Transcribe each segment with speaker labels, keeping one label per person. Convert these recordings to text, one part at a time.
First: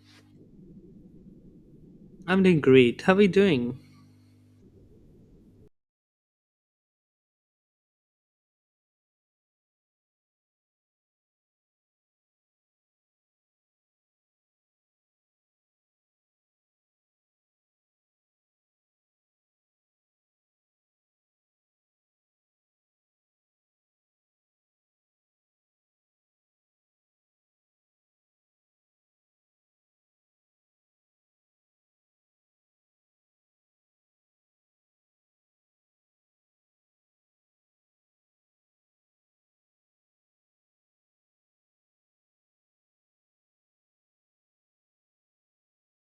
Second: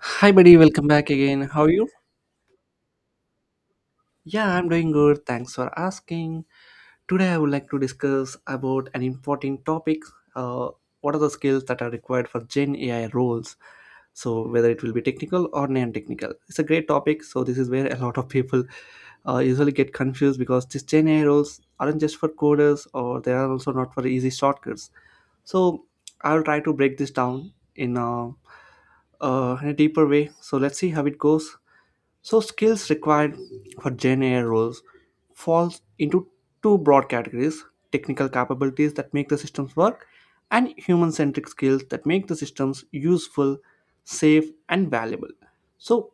Speaker 1: Hi, buddy. Welcome back again. How are you?
Speaker 2: I'm doing great. How are you doing?
Speaker 1: Yeah, I'm doing good. Thanks for asking. Today, I would like to discuss about an important topic. Uh, what are the skills that are required for Gen AI roles? So, whether it will be technical or non-technical, it's a great topic. So, this is where a lot of people usually get confused because these Gen AI roles aren't just for coders, or they are also not for easy shortcuts. So, I'll try to break this down in a deeper way. So, let's see how it goes. So skills required for Gen AI roles falls into two broad categories: technical capabilities that make the systems work, and human-centric skills that make the systems useful, safe, and valuable. So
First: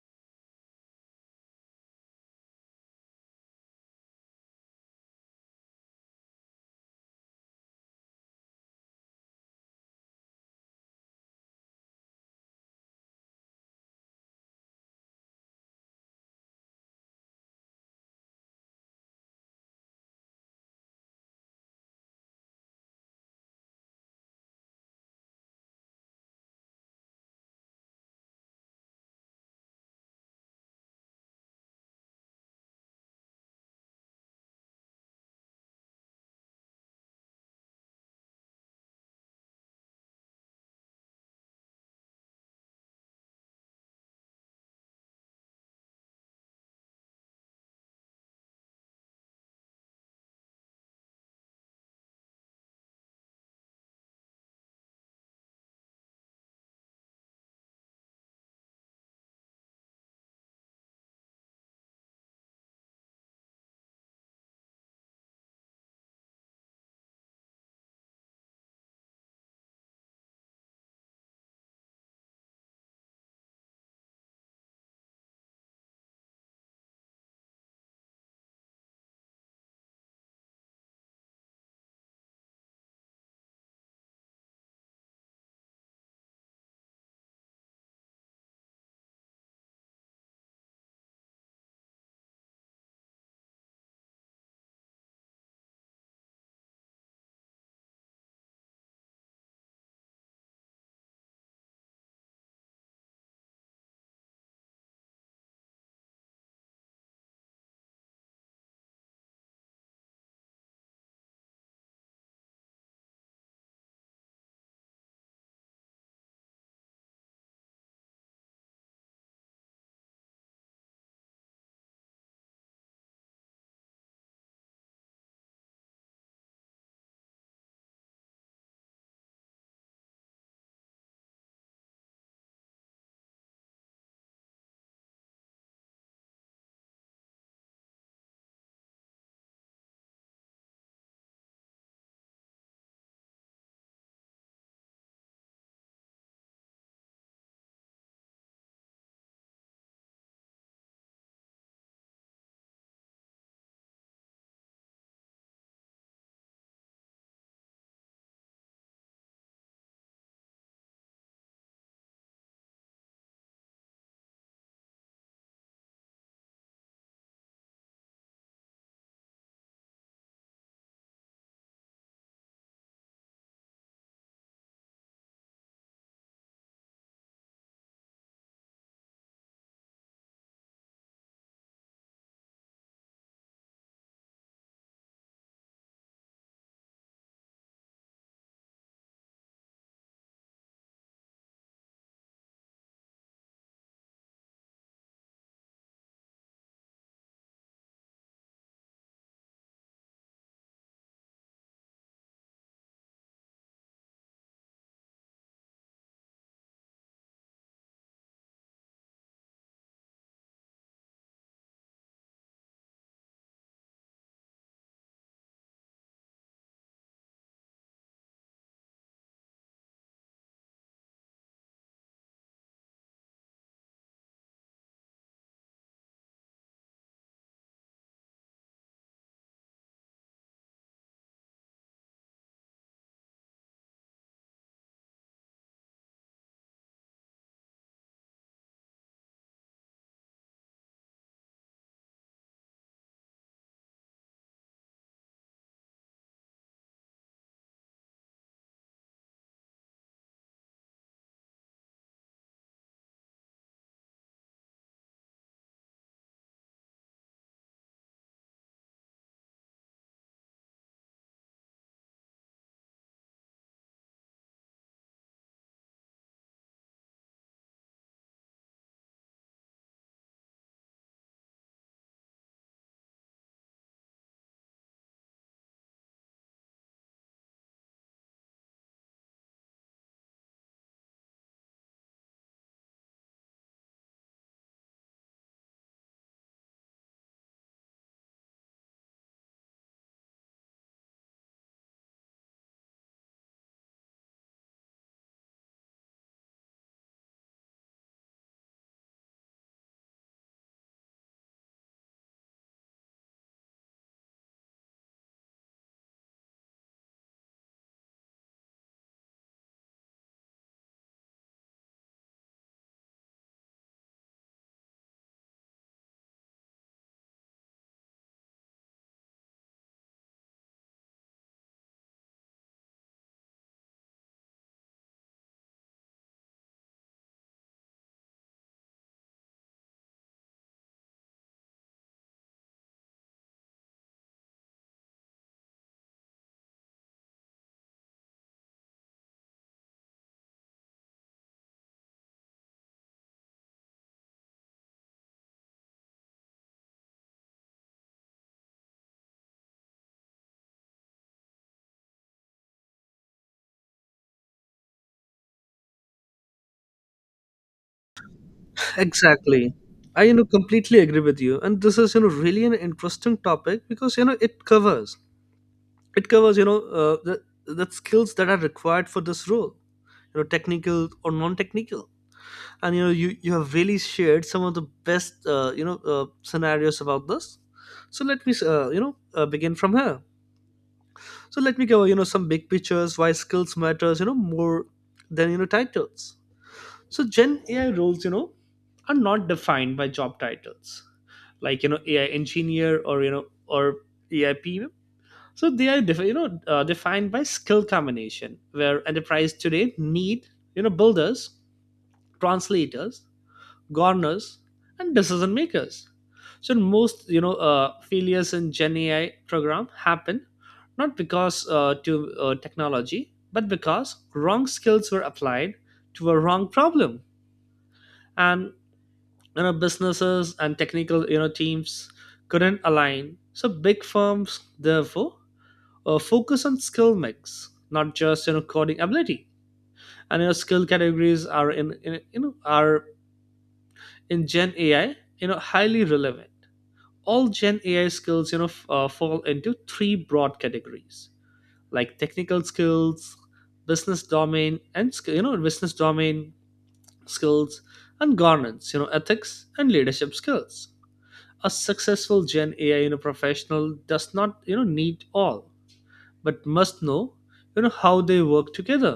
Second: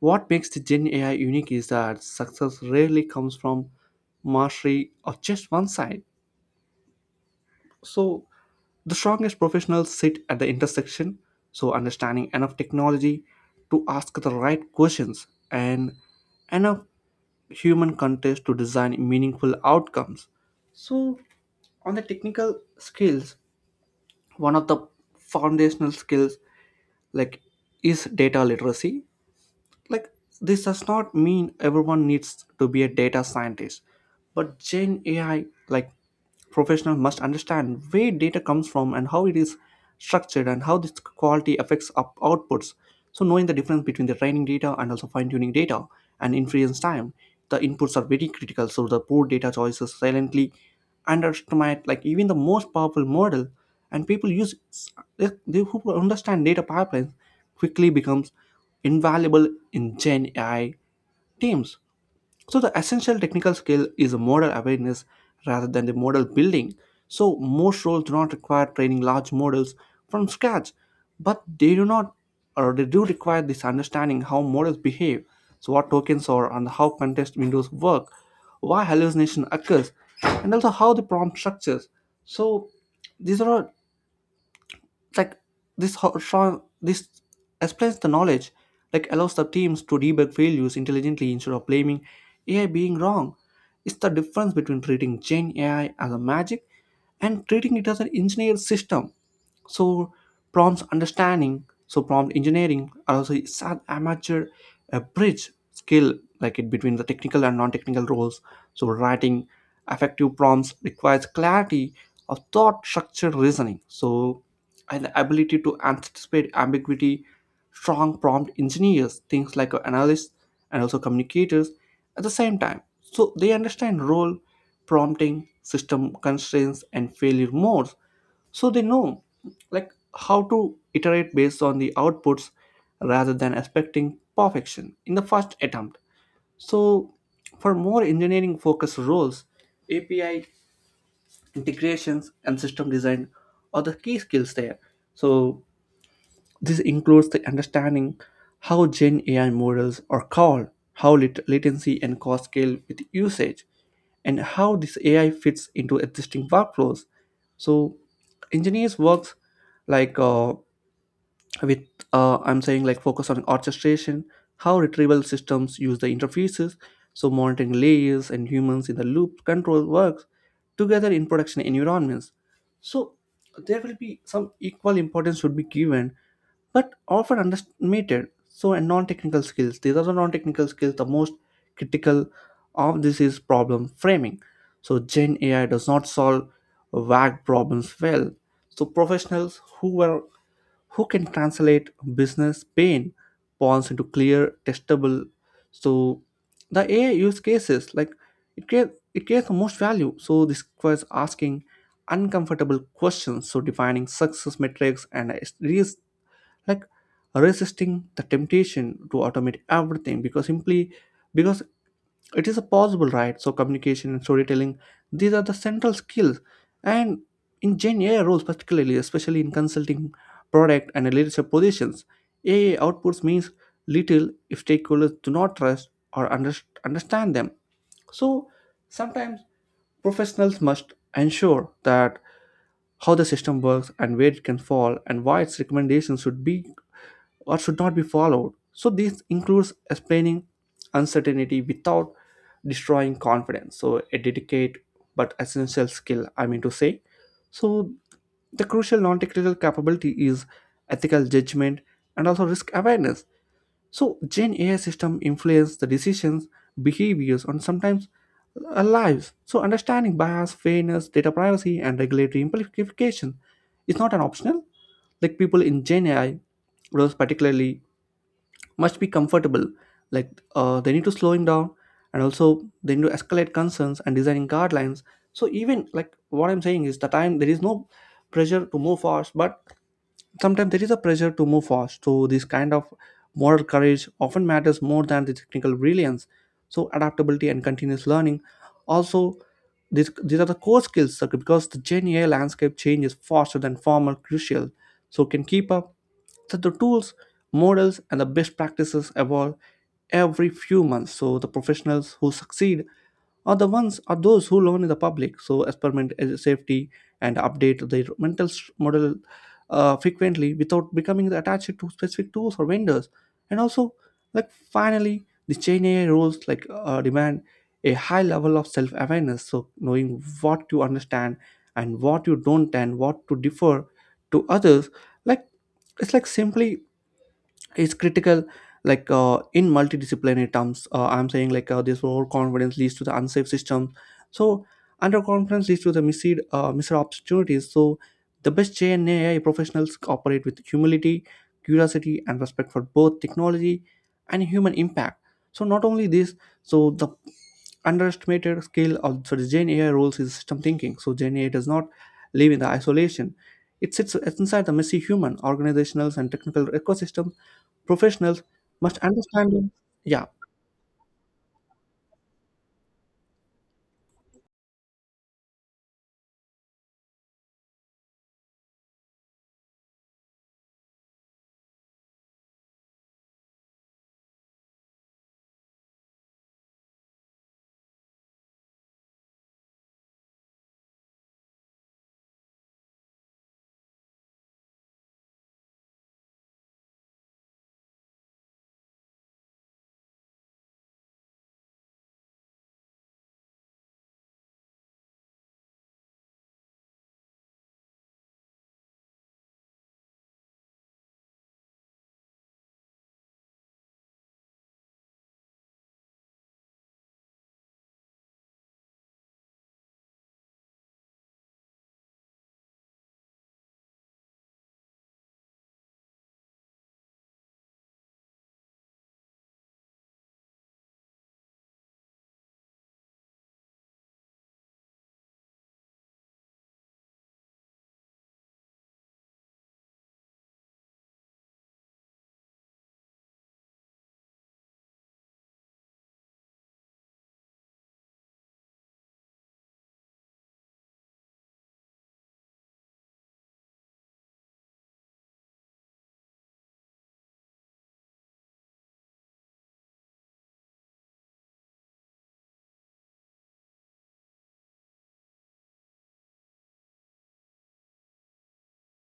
Speaker 1: what makes the Gen AI unique is that success rarely comes from mastery of just one side. So the strongest professionals sit at the intersection, so understanding enough technology to ask the right questions and enough human contest to design meaningful outcomes. So, on the technical skills, one of the foundational skills like is data literacy. Like, this does not mean everyone needs to be a data scientist, but Gen AI, like, professional must understand where data comes from and how it is structured and how this quality affects up outputs. So knowing the difference between the training data and also fine-tuning data and inference time, the inputs are very critical. So the poor data choices silently underestimate like even the most powerful model and people use they who understand data pipelines quickly becomes invaluable in Gen AI teams. So the essential technical skill is model awareness rather than the model building. So most roles do not require training large models from scratch, but they do not or they do require this understanding how models behave, so what tokens are and how context windows work, why hallucination occurs, and also how the prompt structures. So these are all like this ho- show this explains the knowledge like allows the teams to debug failures intelligently instead of blaming AI being wrong. It's the difference between treating Gen AI as a magic and treating it as an engineered system. So prompt understanding, so prompt engineering are also is an amateur a bridge skill like it between the technical and non-technical roles. So writing effective prompts requires clarity of thought, structure, reasoning. So and the ability to anticipate ambiguity, strong prompt engineers, things like analysts and also communicators at the same time. So they understand role, prompting, system constraints, and failure modes. So they know like how to iterate based on the outputs rather than expecting perfection in the first attempt. So for more engineering focused roles, API integrations and system design are the key skills there. So this includes the understanding how Gen AI models are called, how latency and cost scale with usage, and how this AI fits into existing workflows. So engineers works like with I'm saying like focus on orchestration, how retrieval systems use the interfaces, so monitoring layers and humans in the loop control works together in production environments. So there will be some equal importance should be given but often underestimated. So, and non-technical skills. These are the non-technical skills. The most critical of this is problem framing. So, Gen AI does not solve vague problems well. So, professionals who are who can translate business pain points into clear, testable. So, the AI use cases like it creates the most value. So, this requires asking uncomfortable questions. So, defining success metrics and risk like resisting the temptation to automate everything because simply because it is a possible right. So communication and storytelling, these are the central skills and in Gen AI roles particularly, especially in consulting, product and leadership positions, AI outputs means little if stakeholders do not trust or understand them. So sometimes professionals must ensure that how the system works and where it can fall and why its recommendations should be or should not be followed. So, this includes explaining uncertainty without destroying confidence. So, a delicate but essential skill, I mean to say. So, the crucial non technical capability is ethical judgment and also risk awareness. So, Gen AI system influence the decisions, behaviors, and sometimes lives. So, understanding bias, fairness, data privacy, and regulatory implication is not an optional. Like people in Gen AI, roles particularly, must be comfortable. They need to slow him down, and also they need to escalate concerns and designing guidelines. So, even like what I'm saying is the time there is no pressure to move fast, but sometimes there is a pressure to move fast. So this kind of moral courage often matters more than the technical brilliance. So adaptability and continuous learning also these are the core skills. So because the Gen AI landscape changes faster than former crucial so can keep up. So the tools, models and the best practices evolve every few months. So the professionals who succeed are the ones, are those who learn in the public, so experiment as a safety and update their mental model frequently without becoming attached to specific tools or vendors. And also, like finally, the Chain AI rules demand a high level of self-awareness, so knowing what you understand and what you don't, and what to differ to others. Like it's like simply is critical in multidisciplinary terms I'm saying like this overconfidence leads to the unsafe system. So underconfidence leads to the missed opportunities. So the best JNA AI professionals operate with humility, curiosity and respect for both technology and human impact. So not only this, so the underestimated skill of, so the Gen AI roles is system thinking. So Gen AI does not live in the isolation. It sits inside the messy human, organizational, and technical ecosystem. Professionals must understand them.
Speaker 2: Exactly. I
Speaker 1: Yeah,
Speaker 2: completely agree with you. And this is really an interesting topic because it covers, the skills that are required for this role, technical or non-technical. And you have really shared some of the best, scenarios about this. So let me begin from here. So let me cover some big pictures, why skills matters more than titles. So Gen AI roles are not defined by job titles like AI engineer or you know or AI PM. So they are defined by skill combination where enterprise today need builders, translators, governors, and decision makers. So most failures in Gen AI program happen not because to technology, but because wrong skills were applied to a wrong problem, and businesses and technical teams couldn't align. So big firms therefore focus on skill mix, not just coding ability, and skill categories are in gen ai highly relevant. All gen ai skills fall into three broad categories like technical skills, business domain and business domain skills, and governance ethics and leadership skills. A successful gen ai professional does not need all but must know how they work together.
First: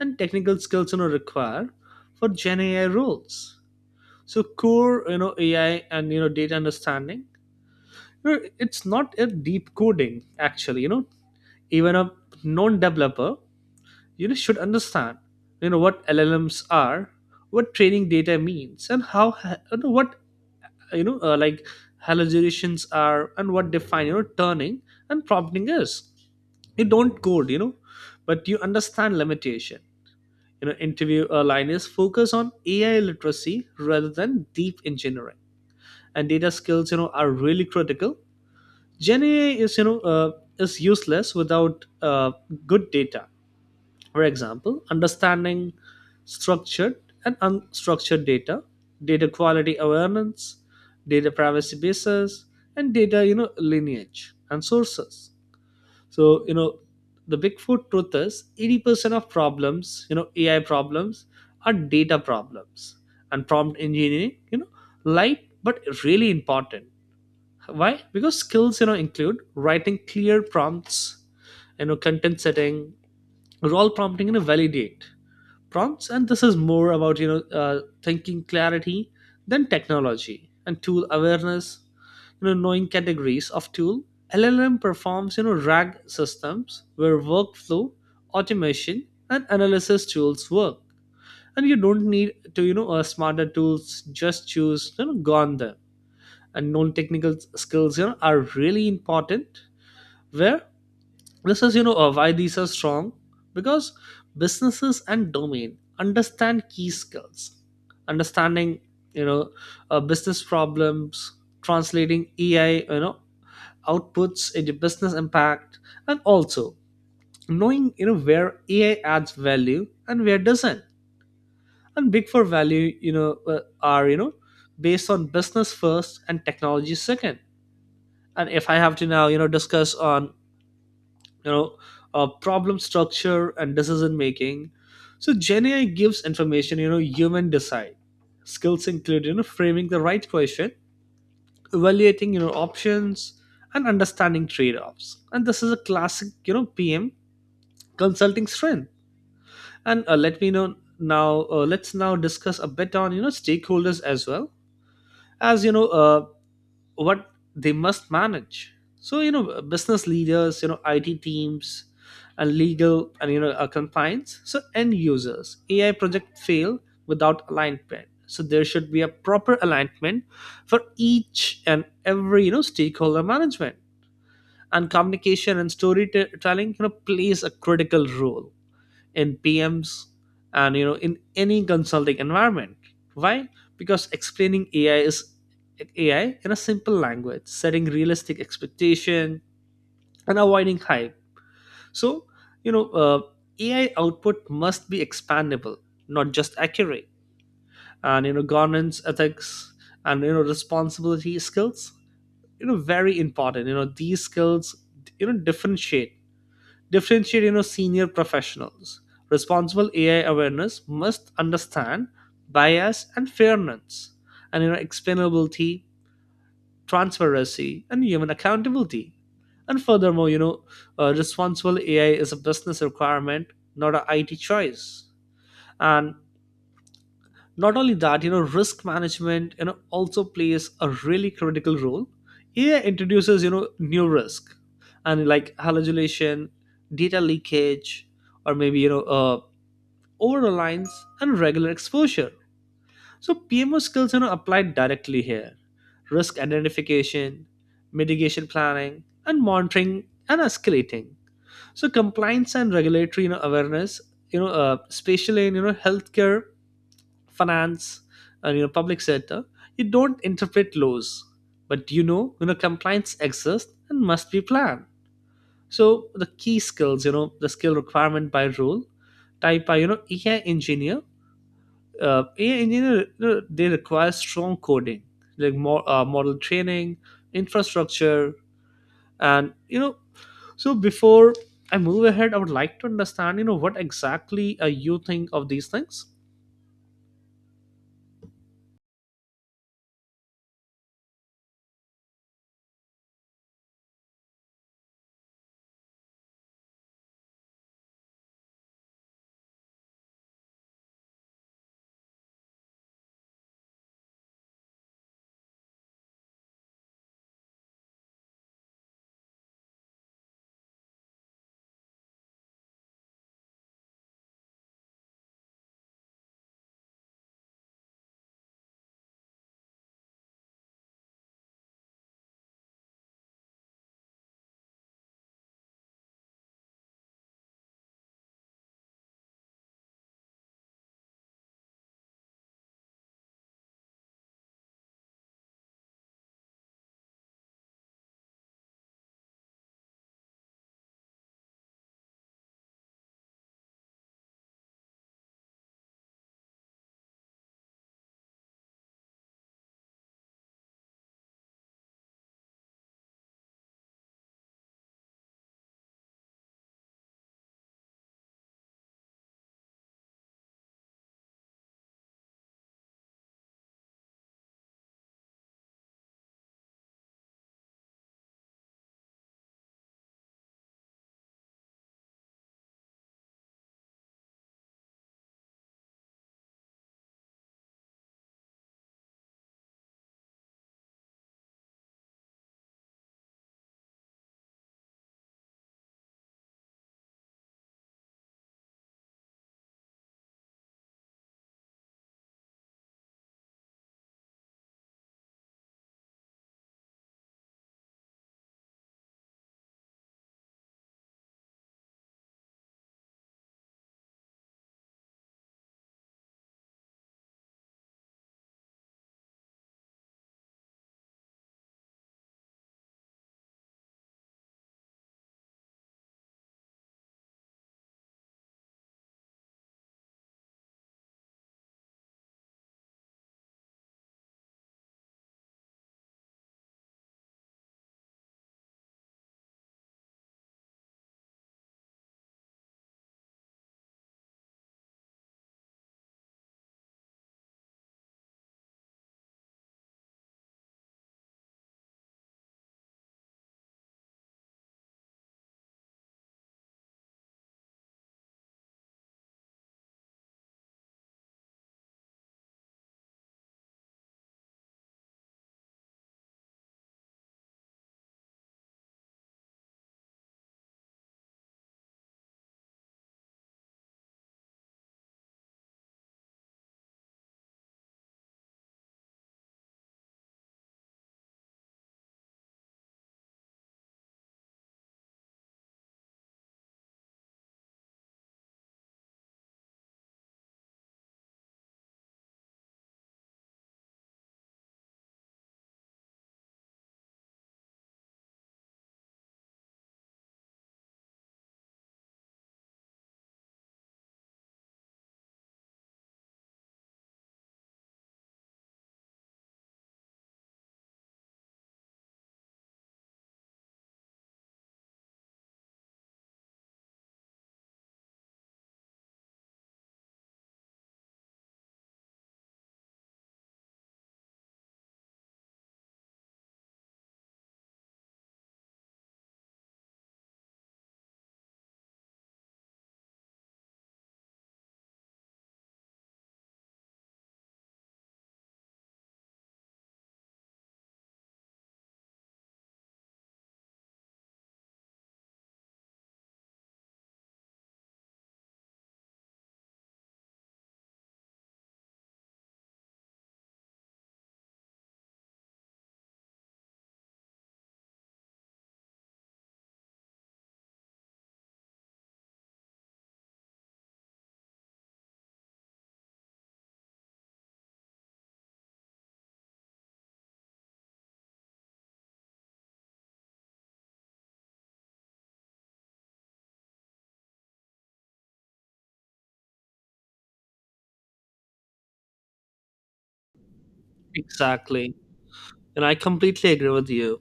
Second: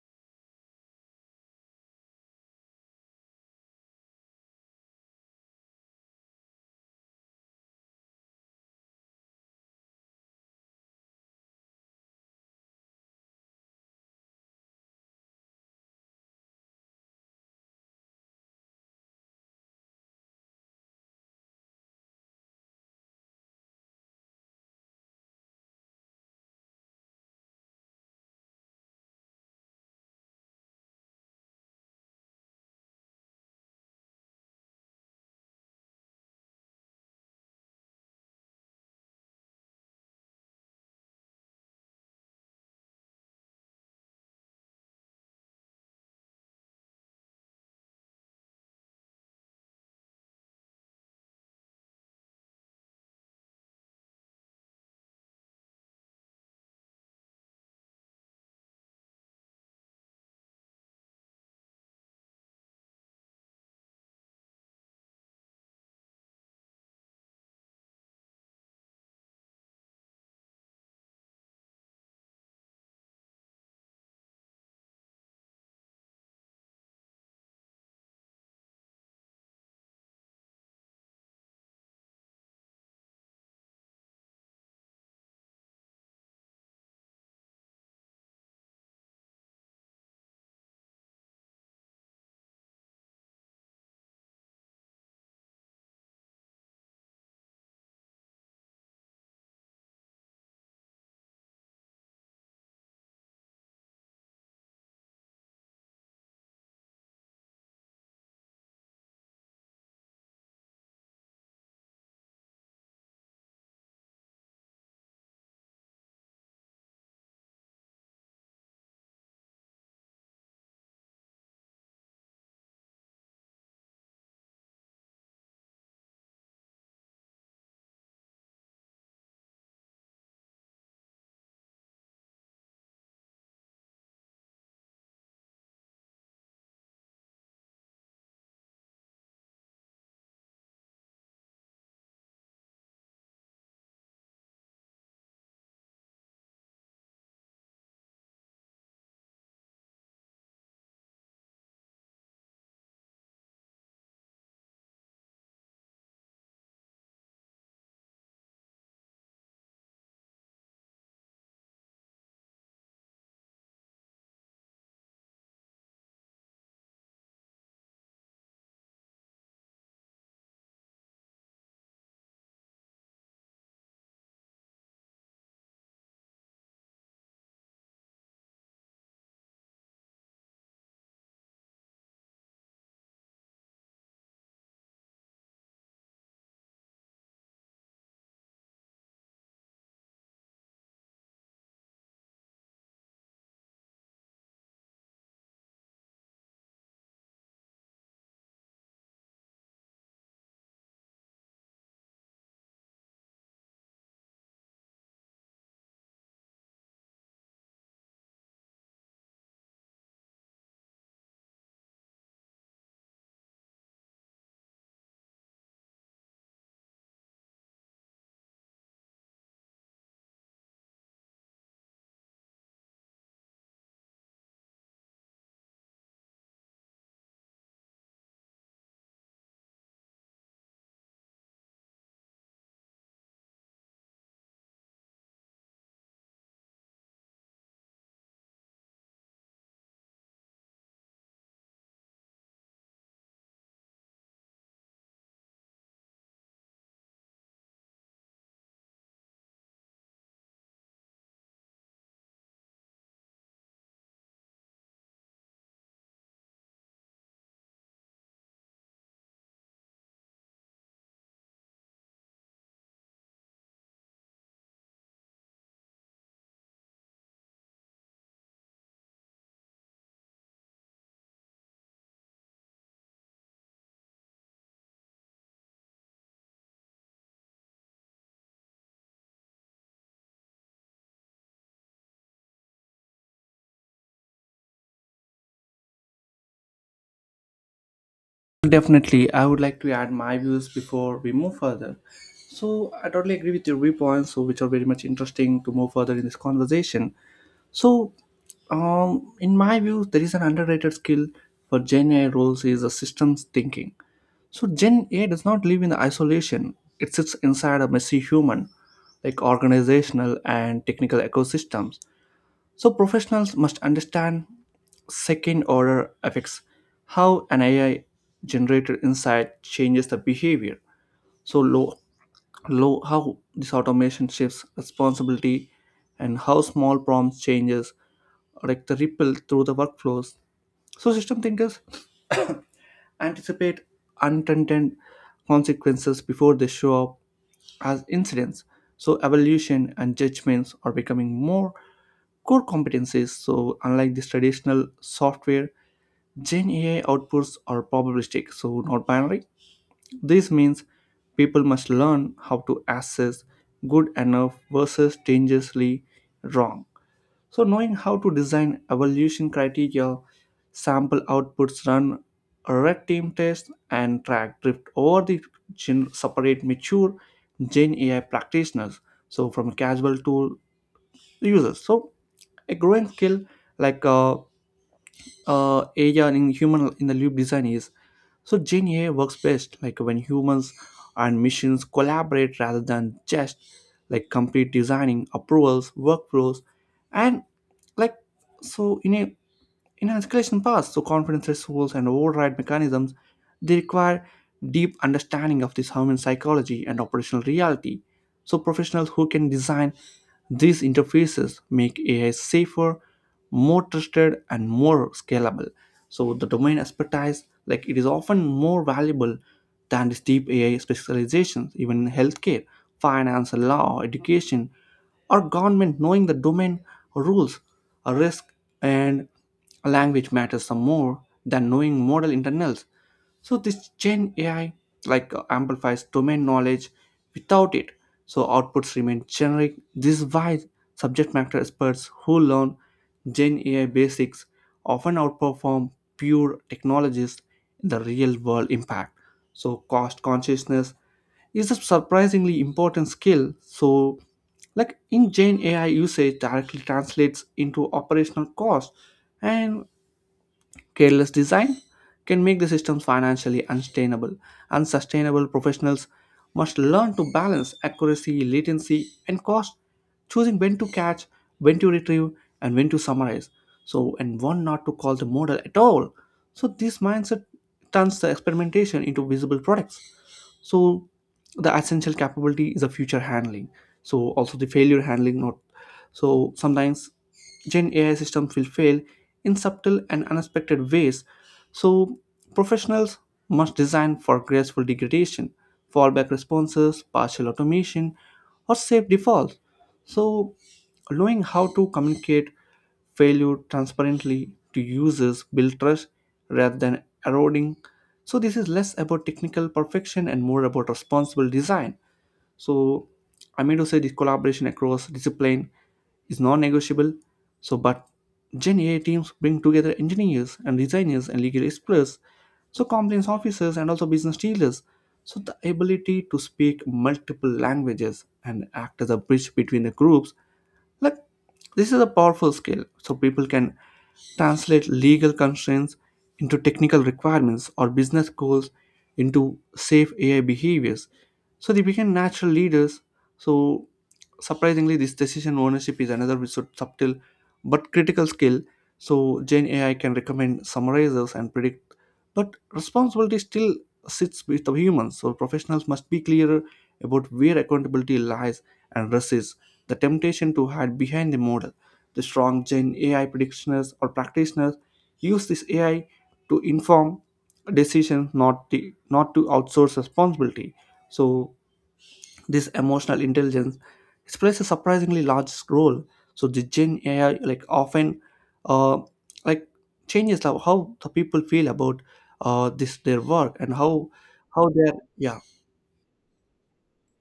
Speaker 2: And technical skills required for gen ai roles, so core ai and data understanding. It's not a deep coding actually, even a non-developer should understand what llms are, what training data means, and how ha- you know, what you know like hallucinations are, and what define turning and prompting is. You don't code, but you understand limitation. Interview line is focus on ai literacy rather than deep engineering. And data skills are really critical. Gen ai is you know is useless without good data. For example, understanding structured and unstructured data, data quality awareness, data privacy basis, and data lineage and sources. So the bigfoot truth is 80% of problems, AI problems are data problems. And prompt engineering, light but really important. Why? Because skills, include writing clear prompts, content setting, role prompting, validate prompts, and this is more about thinking clarity than technology and tool awareness. Knowing categories of tool, llm performs, rag systems where workflow automation and analysis tools work, and you don't need to smarter tools, just choose gone them. And non-technical skills are really important, where this is why these are strong, because businesses and domain understand key skills. Understanding you know business problems, translating ai outputs into business impact, and also knowing where ai adds value and where doesn't, and big for value are based on business first and technology second. And if I have to now discuss on you know problem structure and decision making, so gen ai gives information, human decide. Skills include framing the right question, evaluating options, and understanding trade-offs, and this is a classic pm consulting strength. And let's now discuss a bit on stakeholders as well as what they must manage. So business leaders, it teams, and legal and compliance, so end users. Ai project fail without alignment, so there should be a proper alignment for each and every stakeholder management. And communication and storytelling plays a critical role in PMs and in any consulting environment. Why? Because explaining AI in a simple language, setting realistic expectation and avoiding hype. So you know uh, AI output must be expandable, not just accurate. And governance, ethics, and responsibility skills. Very important. These skills you know differentiate differentiate senior professionals. Responsible ai awareness must understand bias and fairness, and explainability, transparency and human accountability. And furthermore, you know responsible ai is a business requirement, not a it choice. And not only that, risk management also plays a really critical role. Ai introduces new risk, and like hallucination, data leakage, or maybe over reliance and regular exposure. So pmo skills applied directly here: risk identification, mitigation planning and monitoring and escalating. So compliance and regulatory awareness, you know especially in healthcare, finance, and public sector. You don't interpret laws, but compliance exists and must be planned. So the key skills, the skill requirement by role, type by ai engineer, you know they require strong coding like more model training, infrastructure and so before I move ahead, I would like to understand what exactly you think of these things.
Speaker 1: definitely. I would like to add my views before we move further. So I totally agree with your viewpoints, so which are very much interesting to move further in this conversation. So, in my view, there is an underrated skill for Gen A roles is a systems thinking. So Gen A does not live in isolation; it sits inside a messy human, like organizational and technical ecosystems. So professionals must understand second order effects, how an AI generated insight changes the behavior. So low how this automation shifts responsibility and how small prompts changes like the ripple through the workflows. So system thinkers anticipate unintended consequences before they show up as incidents. So, evaluation and judgments are becoming more core competencies. So, unlike this traditional software, Gen AI outputs are probabilistic, so not binary. This means people must learn how to assess good enough versus dangerously wrong. So, knowing how to design evaluation criteria, sample outputs, run red team tests, and track drift over the separate mature Gen AI practitioners. So, from casual to users. So, a growing skill like uh, area in human in the loop design is. So Gen AI works best like when humans and machines collaborate rather than just like complete designing approvals, workflows, and like so in an escalation path, so confidence thresholds and override mechanisms, they require deep understanding of this human psychology and operational reality. So, professionals who can design these interfaces make AI safer, more trusted, and more scalable. So, the domain expertise, like it is often more valuable than these deep AI specializations, even in healthcare, finance, law, education, or government. Knowing the domain rules, risk, and language matters some more than knowing model internals. So this Gen AI amplifies domain knowledge. Without it, so outputs remain generic. This is why subject matter experts who learn Gen AI basics often outperform pure technologists in the real world impact. So cost consciousness is a surprisingly important skill. So like in Gen AI usage directly translates into operational cost and careless design can make the systems financially unsustainable. Unsustainable professionals must learn to balance accuracy, latency, and cost, choosing when to catch, when to retrieve, and when to summarize. So, and one not to call the model at all. So, this mindset turns the experimentation into visible products. So the essential capability is a future handling, so also the failure handling not, so sometimes Gen AI systems will fail in subtle and unexpected ways. So professionals must design for graceful degradation, fallback responses, partial automation or safe defaults. So knowing how to communicate failure transparently to users build trust rather than eroding. So this is less about technical perfection and more about responsible design. So I mean to say this collaboration across discipline is non-negotiable. So but Gen AI teams bring together engineers and designers and legal experts, so compliance officers and also business dealers. So the ability to speak multiple languages and act as a bridge between the groups, like, this is a powerful skill, so people can translate legal constraints into technical requirements or business goals into safe AI behaviors. So they become natural leaders. So surprisingly, this decision ownership is another subtle but critical skill. So Gen AI can recommend summarizers and predict, but responsibility still sits with the humans. So professionals must be clearer about where accountability lies and risk is the temptation to hide behind the model. The strong Gen AI practitioners use this AI to inform decisions, not to outsource responsibility. So this emotional intelligence, it plays a surprisingly large role. So the Gen AI like often, uh, like changes how the people feel about this their work and how
Speaker 2: Exactly,
Speaker 1: they're, yeah.
Speaker 2: and I completely agree with you.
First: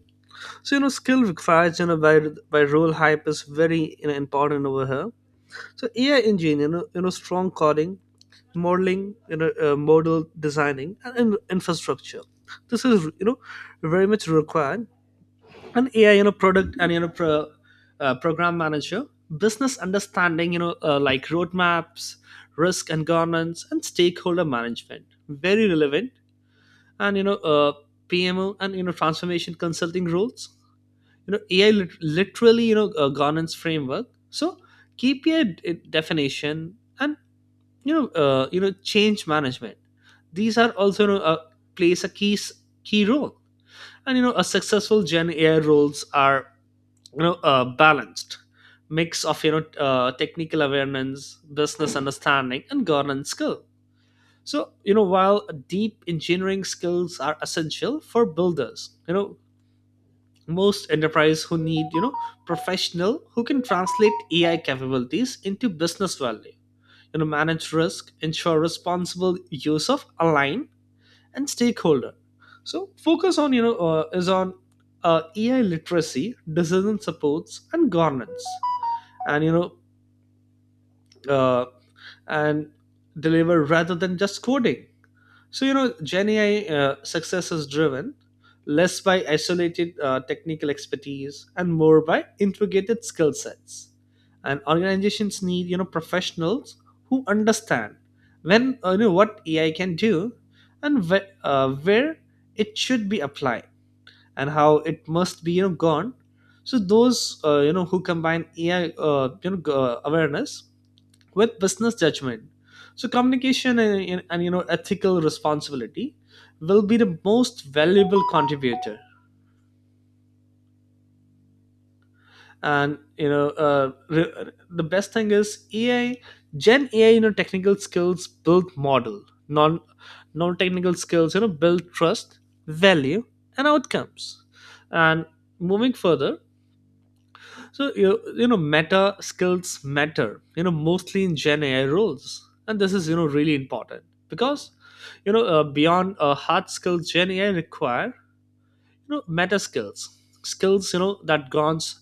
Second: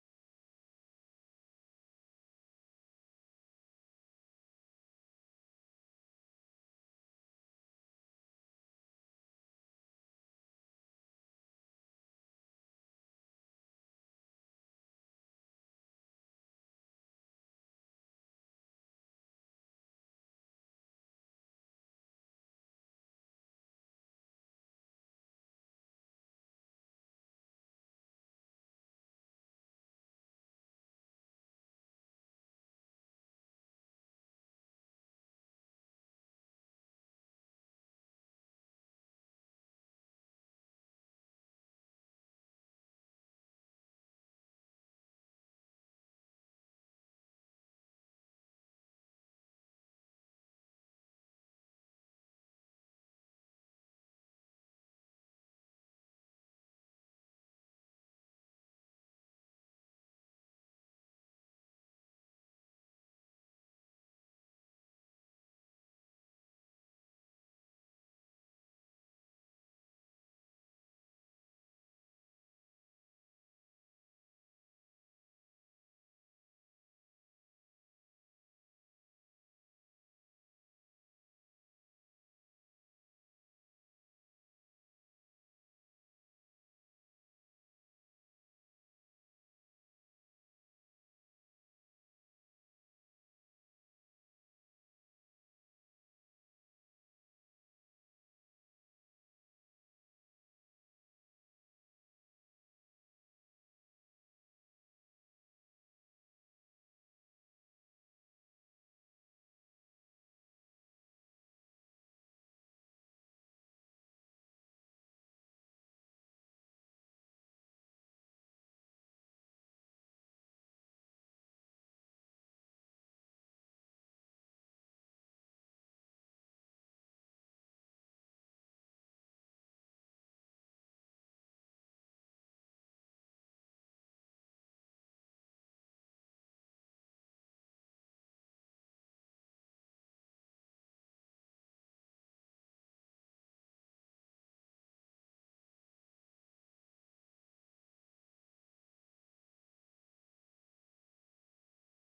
Speaker 2: So, skill required by role hype is very, important over here. So AI engine, strong coding, modeling, model designing, and infrastructure. This is very much required. And AI, product and program manager, business understanding, like roadmaps, risk and governance, and stakeholder management, very relevant. And PMO and transformation consulting roles, ai literally a governance framework, so keep your definition and change management, these are also plays a key role. And a successful gen ai roles are balanced mix of technical awareness, business understanding and governance skill. So while deep engineering skills are essential for builders, you know, most enterprise who need professional who can translate ai capabilities into business value, manage risk, ensure responsible use of align and stakeholder. So focus on you know is on ai literacy, decision supports and governance, and uh, and deliver rather than just coding. So, Gen AI success is driven less by isolated technical expertise and more by integrated skill sets. And organizations need professionals who understand when you know what AI can do, and where it should be applied, and how it must be gone. So those who combine AI awareness with business judgment, so communication and ethical responsibility will be the most valuable contributor. And the best thing is ai gen ai technical skills build model. Non non technical skills build trust, value, and outcomes. And moving further. So meta skills matter. Mostly in Gen AI roles, and this is really important, because beyond hard skills, Gen AI require meta skills, skills that gaunts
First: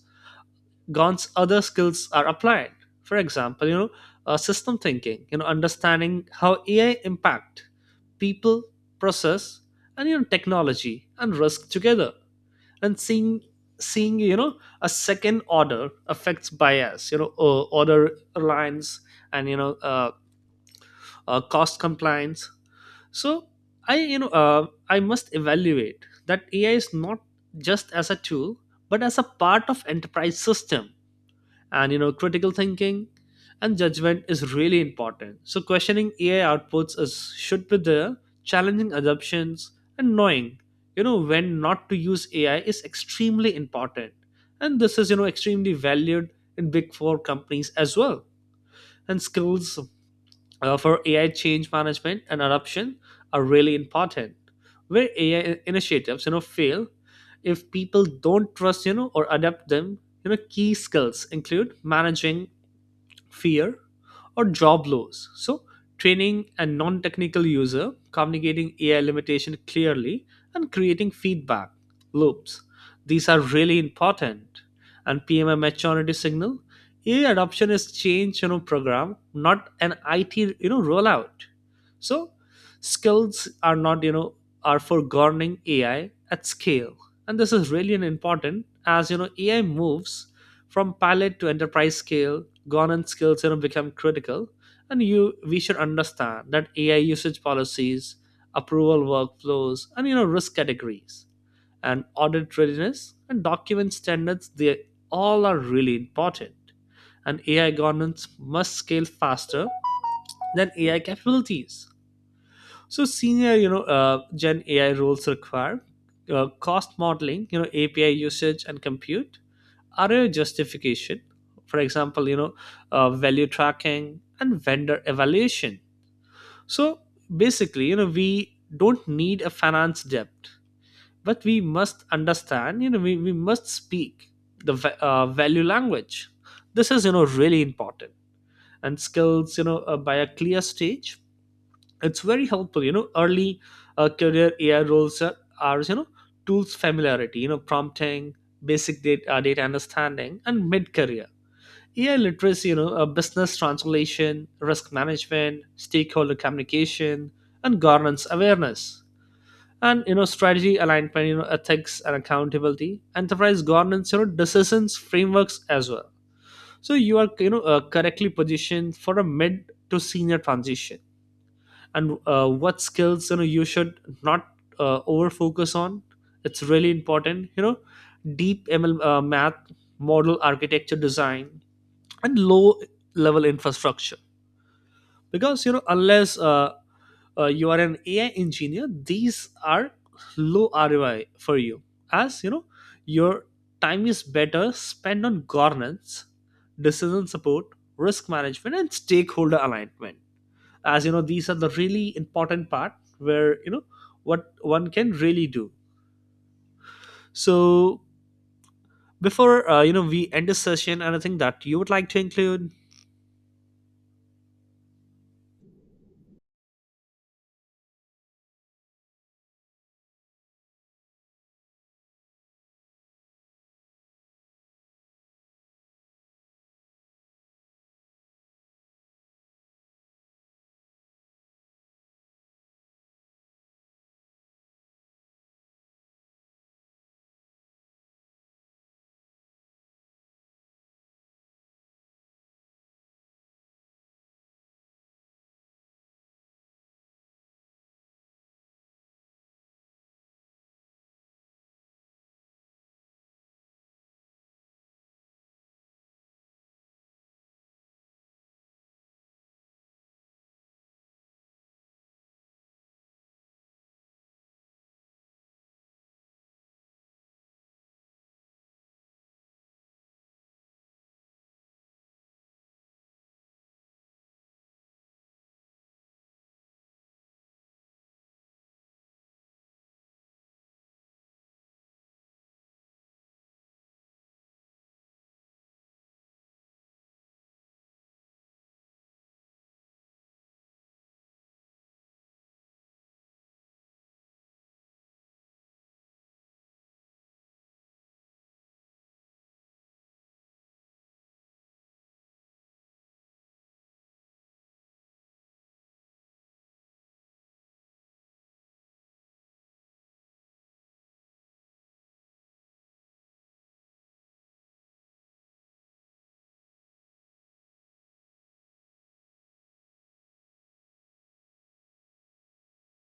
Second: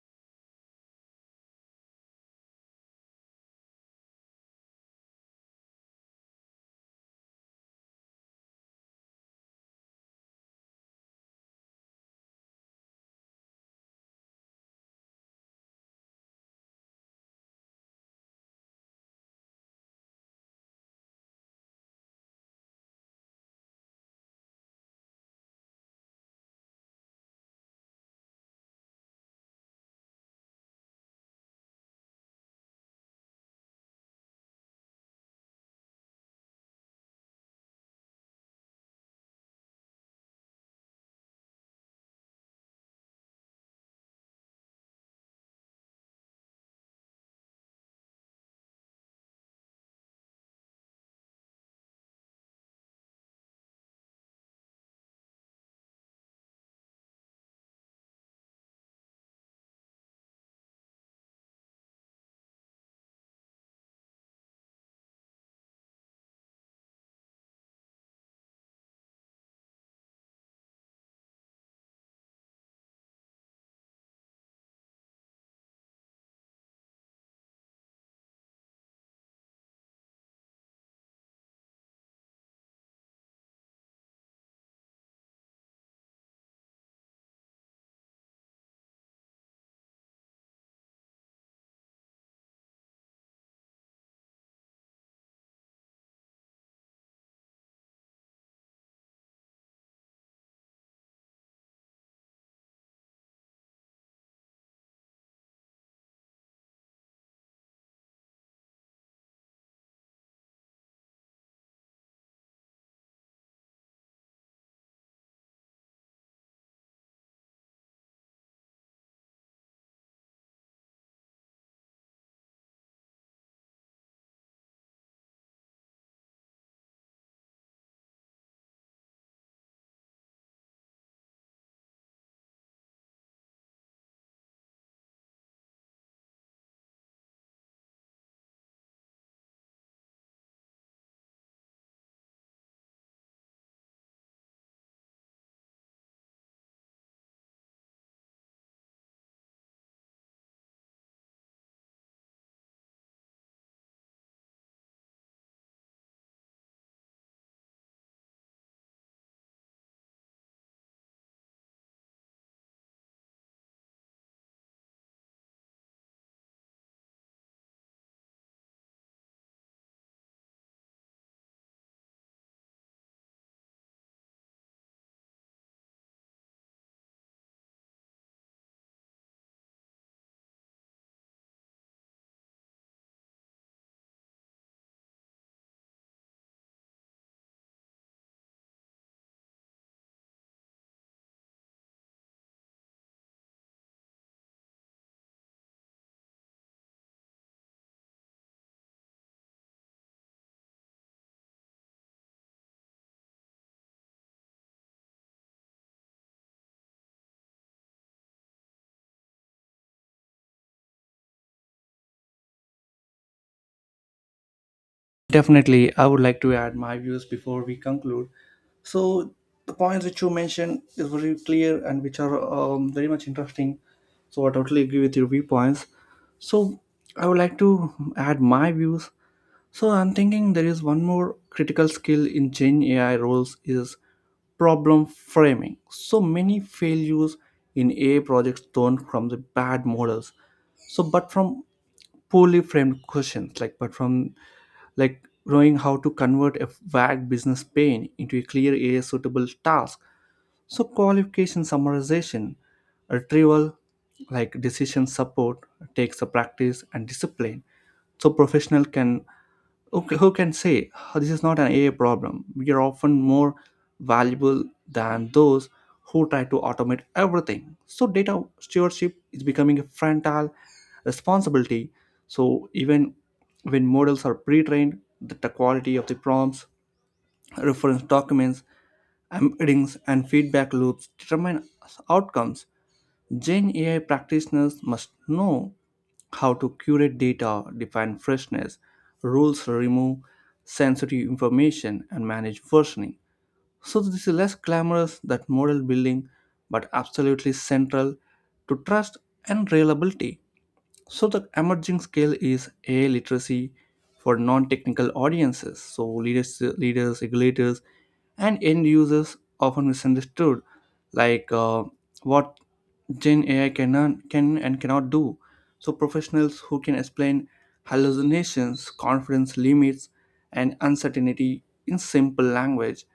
Speaker 2: gaunts other skills are applied. For example, system thinking, understanding how AI impact people, process, and technology and risk together, and seeing a second order affects bias, order reliance, and cost compliance. So I you know I must evaluate that ai is not just as a tool but as a part of enterprise system. And critical thinking and judgment is really important, so questioning ai outputs is should be there, challenging assumptions, and knowing when not to use ai is extremely important, and this is extremely valued in big four companies as well. And skills for ai change management and adoption are really important, where ai initiatives fail if people don't trust or adapt them. Key skills include managing fear or job loss. So, training a non technical user, communicating AI limitation clearly, and creating feedback loops. These are really important. And PMI maturity signal. AI adoption is change, program, not an IT, rollout. So skills are not, are for governing AI at scale. And this is really an important as AI moves from pilot to enterprise scale, governance skills, become critical, and you we should understand that AI usage policies, approval workflows, and risk categories, and audit readiness and document standards. They all are really important, and AI governance must scale faster than AI capabilities. So senior, Gen AI roles require cost modeling, API usage and compute, ROI justification, for example, value tracking and vendor evaluation. So basically, we don't need a finance depth, but we must understand, we must speak the value language. This is, really important. And skills, by a clear stage, it's very helpful. Early career ai roles are tools familiarity, prompting, basic data, data understanding, and mid career ai literacy, business translation, risk management, stakeholder communication and governance awareness, and strategy alignment, ethics and accountability, enterprise governance decisions frameworks as well. So you are correctly positioned for a mid to senior transition. And what skills you should not over focus on, it's really important, you know. Deep ml math, model architecture design, and low level infrastructure, because unless you are an ai engineer, these are low roi for you, as your time is better spent on governance, decision support, risk management and stakeholder alignment, as these are the really important part, where what one can really do. So before, we end this session, anything that you would like to include?
Speaker 1: Definitely, I would like to add my views before we conclude. So the points which you mentioned is very clear and which are very much interesting. So I totally agree with your viewpoints. So I would like to add my views. So I'm thinking there is one more critical skill in Gen AI roles is problem framing. So many failures in AI projects don't from the bad models. So but from poorly framed questions, but from, like, knowing how to convert a vague business pain into a clear area suitable task. So qualification, summarization, retrieval, like decision support takes a practice and discipline. So professional can, okay, who can say, "Oh, this is not an AI problem?" We are often more valuable than those who try to automate everything. So data stewardship is becoming a frontal responsibility. So even when models are pre trained, the quality of the prompts, reference documents, embeddings, and feedback loops determine outcomes. Gen AI practitioners must know how to curate data, define freshness, rules, remove sensitive information, and manage versioning. So this is less glamorous than model building, but absolutely central to trust and reliability. So the emerging skill is AI literacy for non-technical audiences. So leaders, regulators, and end users often misunderstood, like uh, what Gen AI can and cannot do. So professionals who can explain hallucinations, confidence limits, and uncertainty in simple language.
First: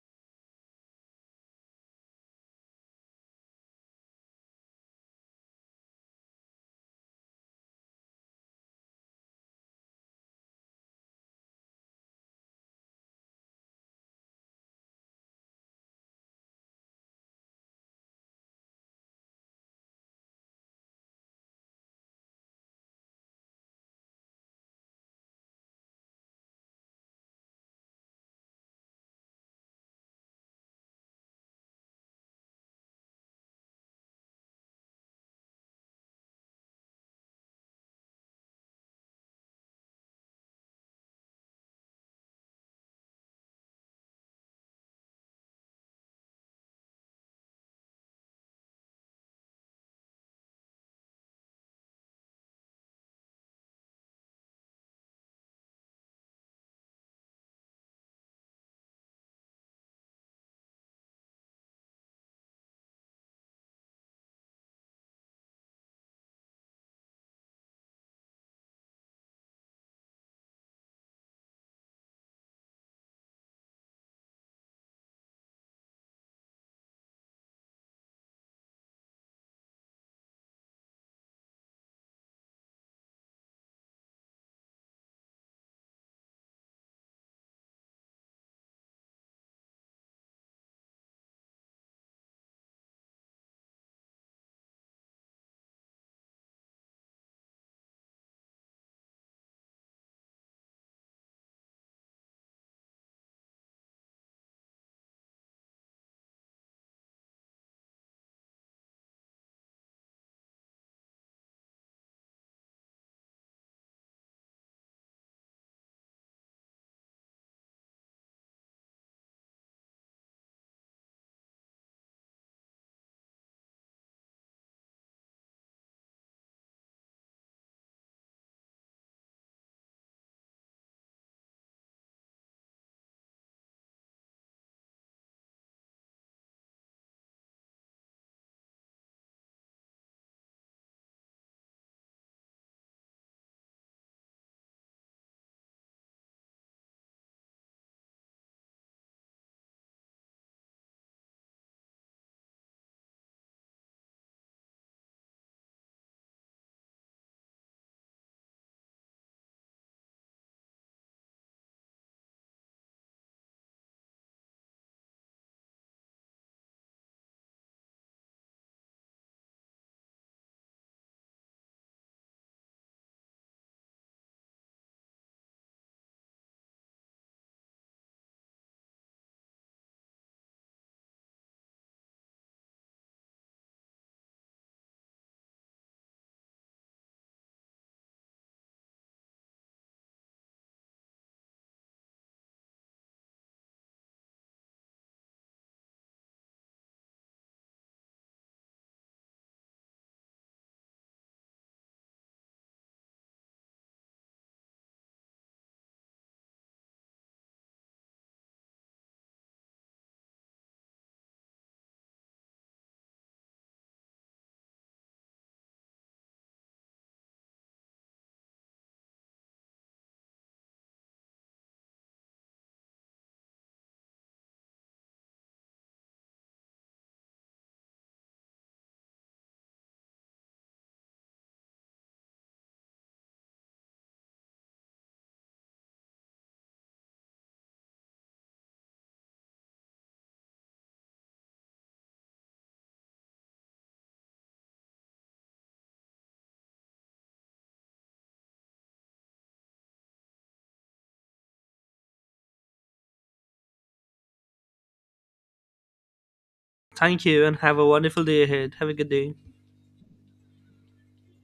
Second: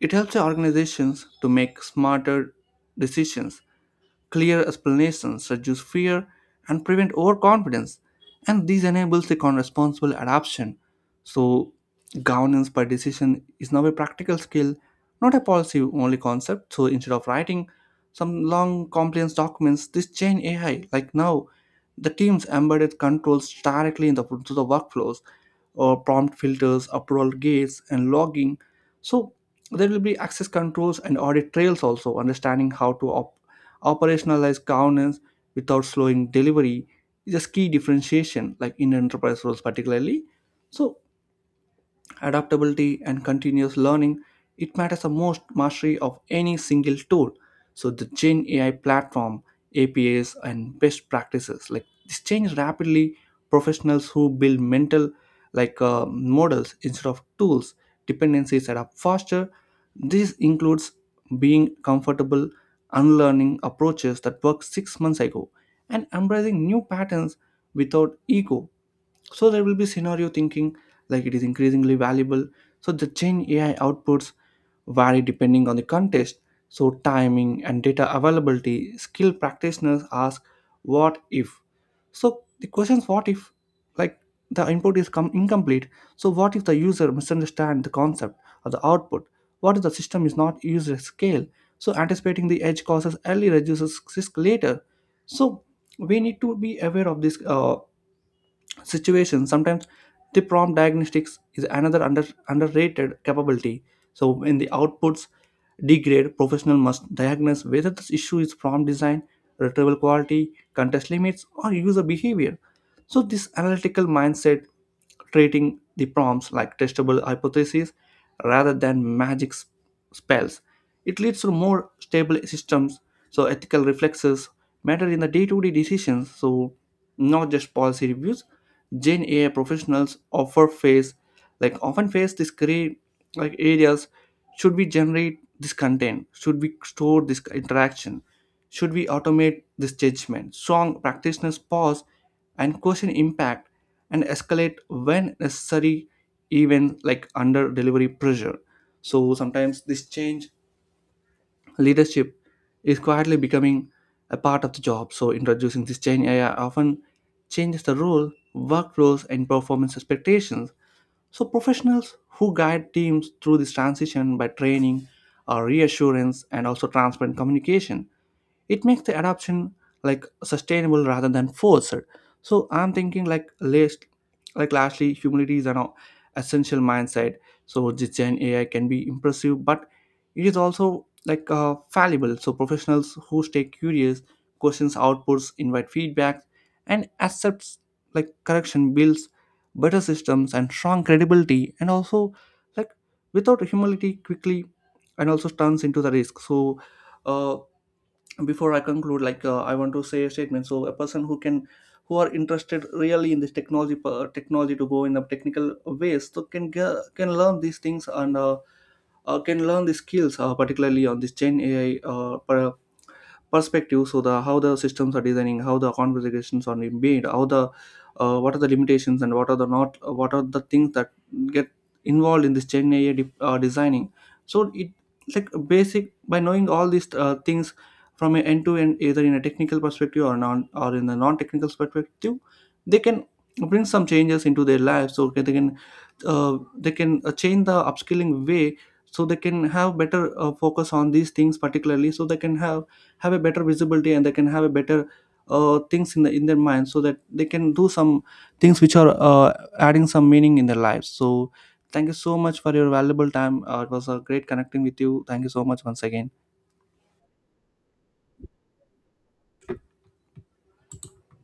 Speaker 1: It helps the organizations to make smarter decisions. Clear explanations reduce fear and prevent overconfidence, and this enables a responsible adoption. So governance by decision is now a practical skill, not a policy only concept. So instead of writing some long compliance documents, this chain AI, like, now the teams embedded controls directly into to the workflows, prompt filters, approval gates, and logging. So there will be access controls and audit trails also. Understanding how to operationalize governance without slowing delivery is a key differentiation, like in enterprise roles particularly. So adaptability and continuous learning, it matters the most mastery of any single tool. So the Gen AI platform, apas, and best practices, like this, change rapidly. Professionals who build mental, models instead of tools dependencies set up faster. This includes being comfortable unlearning approaches that worked six months ago and embracing new patterns without ego. So there will be scenario thinking, like, it is increasingly valuable. So the Gen AI outputs vary depending on the context. So timing and data availability, skilled practitioners ask what if. So the questions what if, like, the incomplete. So what if the user misunderstand the concept or the output? What if the system is not used at scale? So anticipating the edge causes early reduces risk later. So we need to be aware of this. Situations sometimes the prompt diagnostics is another underrated capability. So when the outputs degrade, professional must diagnose whether this issue is prompt design, retrieval quality, contest limits, or user behavior. So this analytical mindset, treating the prompts like testable hypotheses rather than magic spells, it leads to more stable systems. So ethical reflexes matter in the day-to-day decisions, so not just policy reviews. Gen AI professionals offer face, often face this gray, like, areas. Should we generate this content? Should we store this interaction? Should we automate this judgment? Strong practitioners pause and question impact and escalate when necessary, even like under delivery pressure. So sometimes this change leadership is quietly becoming a part of the job. So introducing this change AI often changes the role, work roles, and performance expectations. So professionals who guide teams through this transition by training, reassurance, and also transparent communication, it makes the adoption like sustainable rather than forced. So I'm thinking, lastly, humility is an essential mindset. So the Gen AI can be impressive, but it is also fallible. So professionals who stay curious, questions outputs, invite feedback, and accepts like correction builds better systems and strong credibility, and also, like, without humility quickly and also turns into the risk. So uh, before I conclude, I want to say a statement. So a person who can, who are interested really in this technology, technology to go in the technical ways, so can learn these things, and can learn the skills, particularly on this Gen AI perspective. So the how the systems are designing, how the conversations are made, how the, what are the limitations and what are the not, what are the things that get involved in this Gen AI designing. So it, like, basic by knowing all these things from an end to end, either in a technical perspective or non or in a non-technical perspective, they can bring some changes into their lives. So they can, uh, they can, change the upskilling way. So they can have better focus on these things particularly, so they can have a better visibility, and they can have a better, things in the in their mind, so that they can do some things which are, adding some meaning in their lives. So thank you so much for your valuable time. It was a great connecting with you. Thank you so much once again.
Speaker 2: Thank you, and have a wonderful day ahead. Have a good day.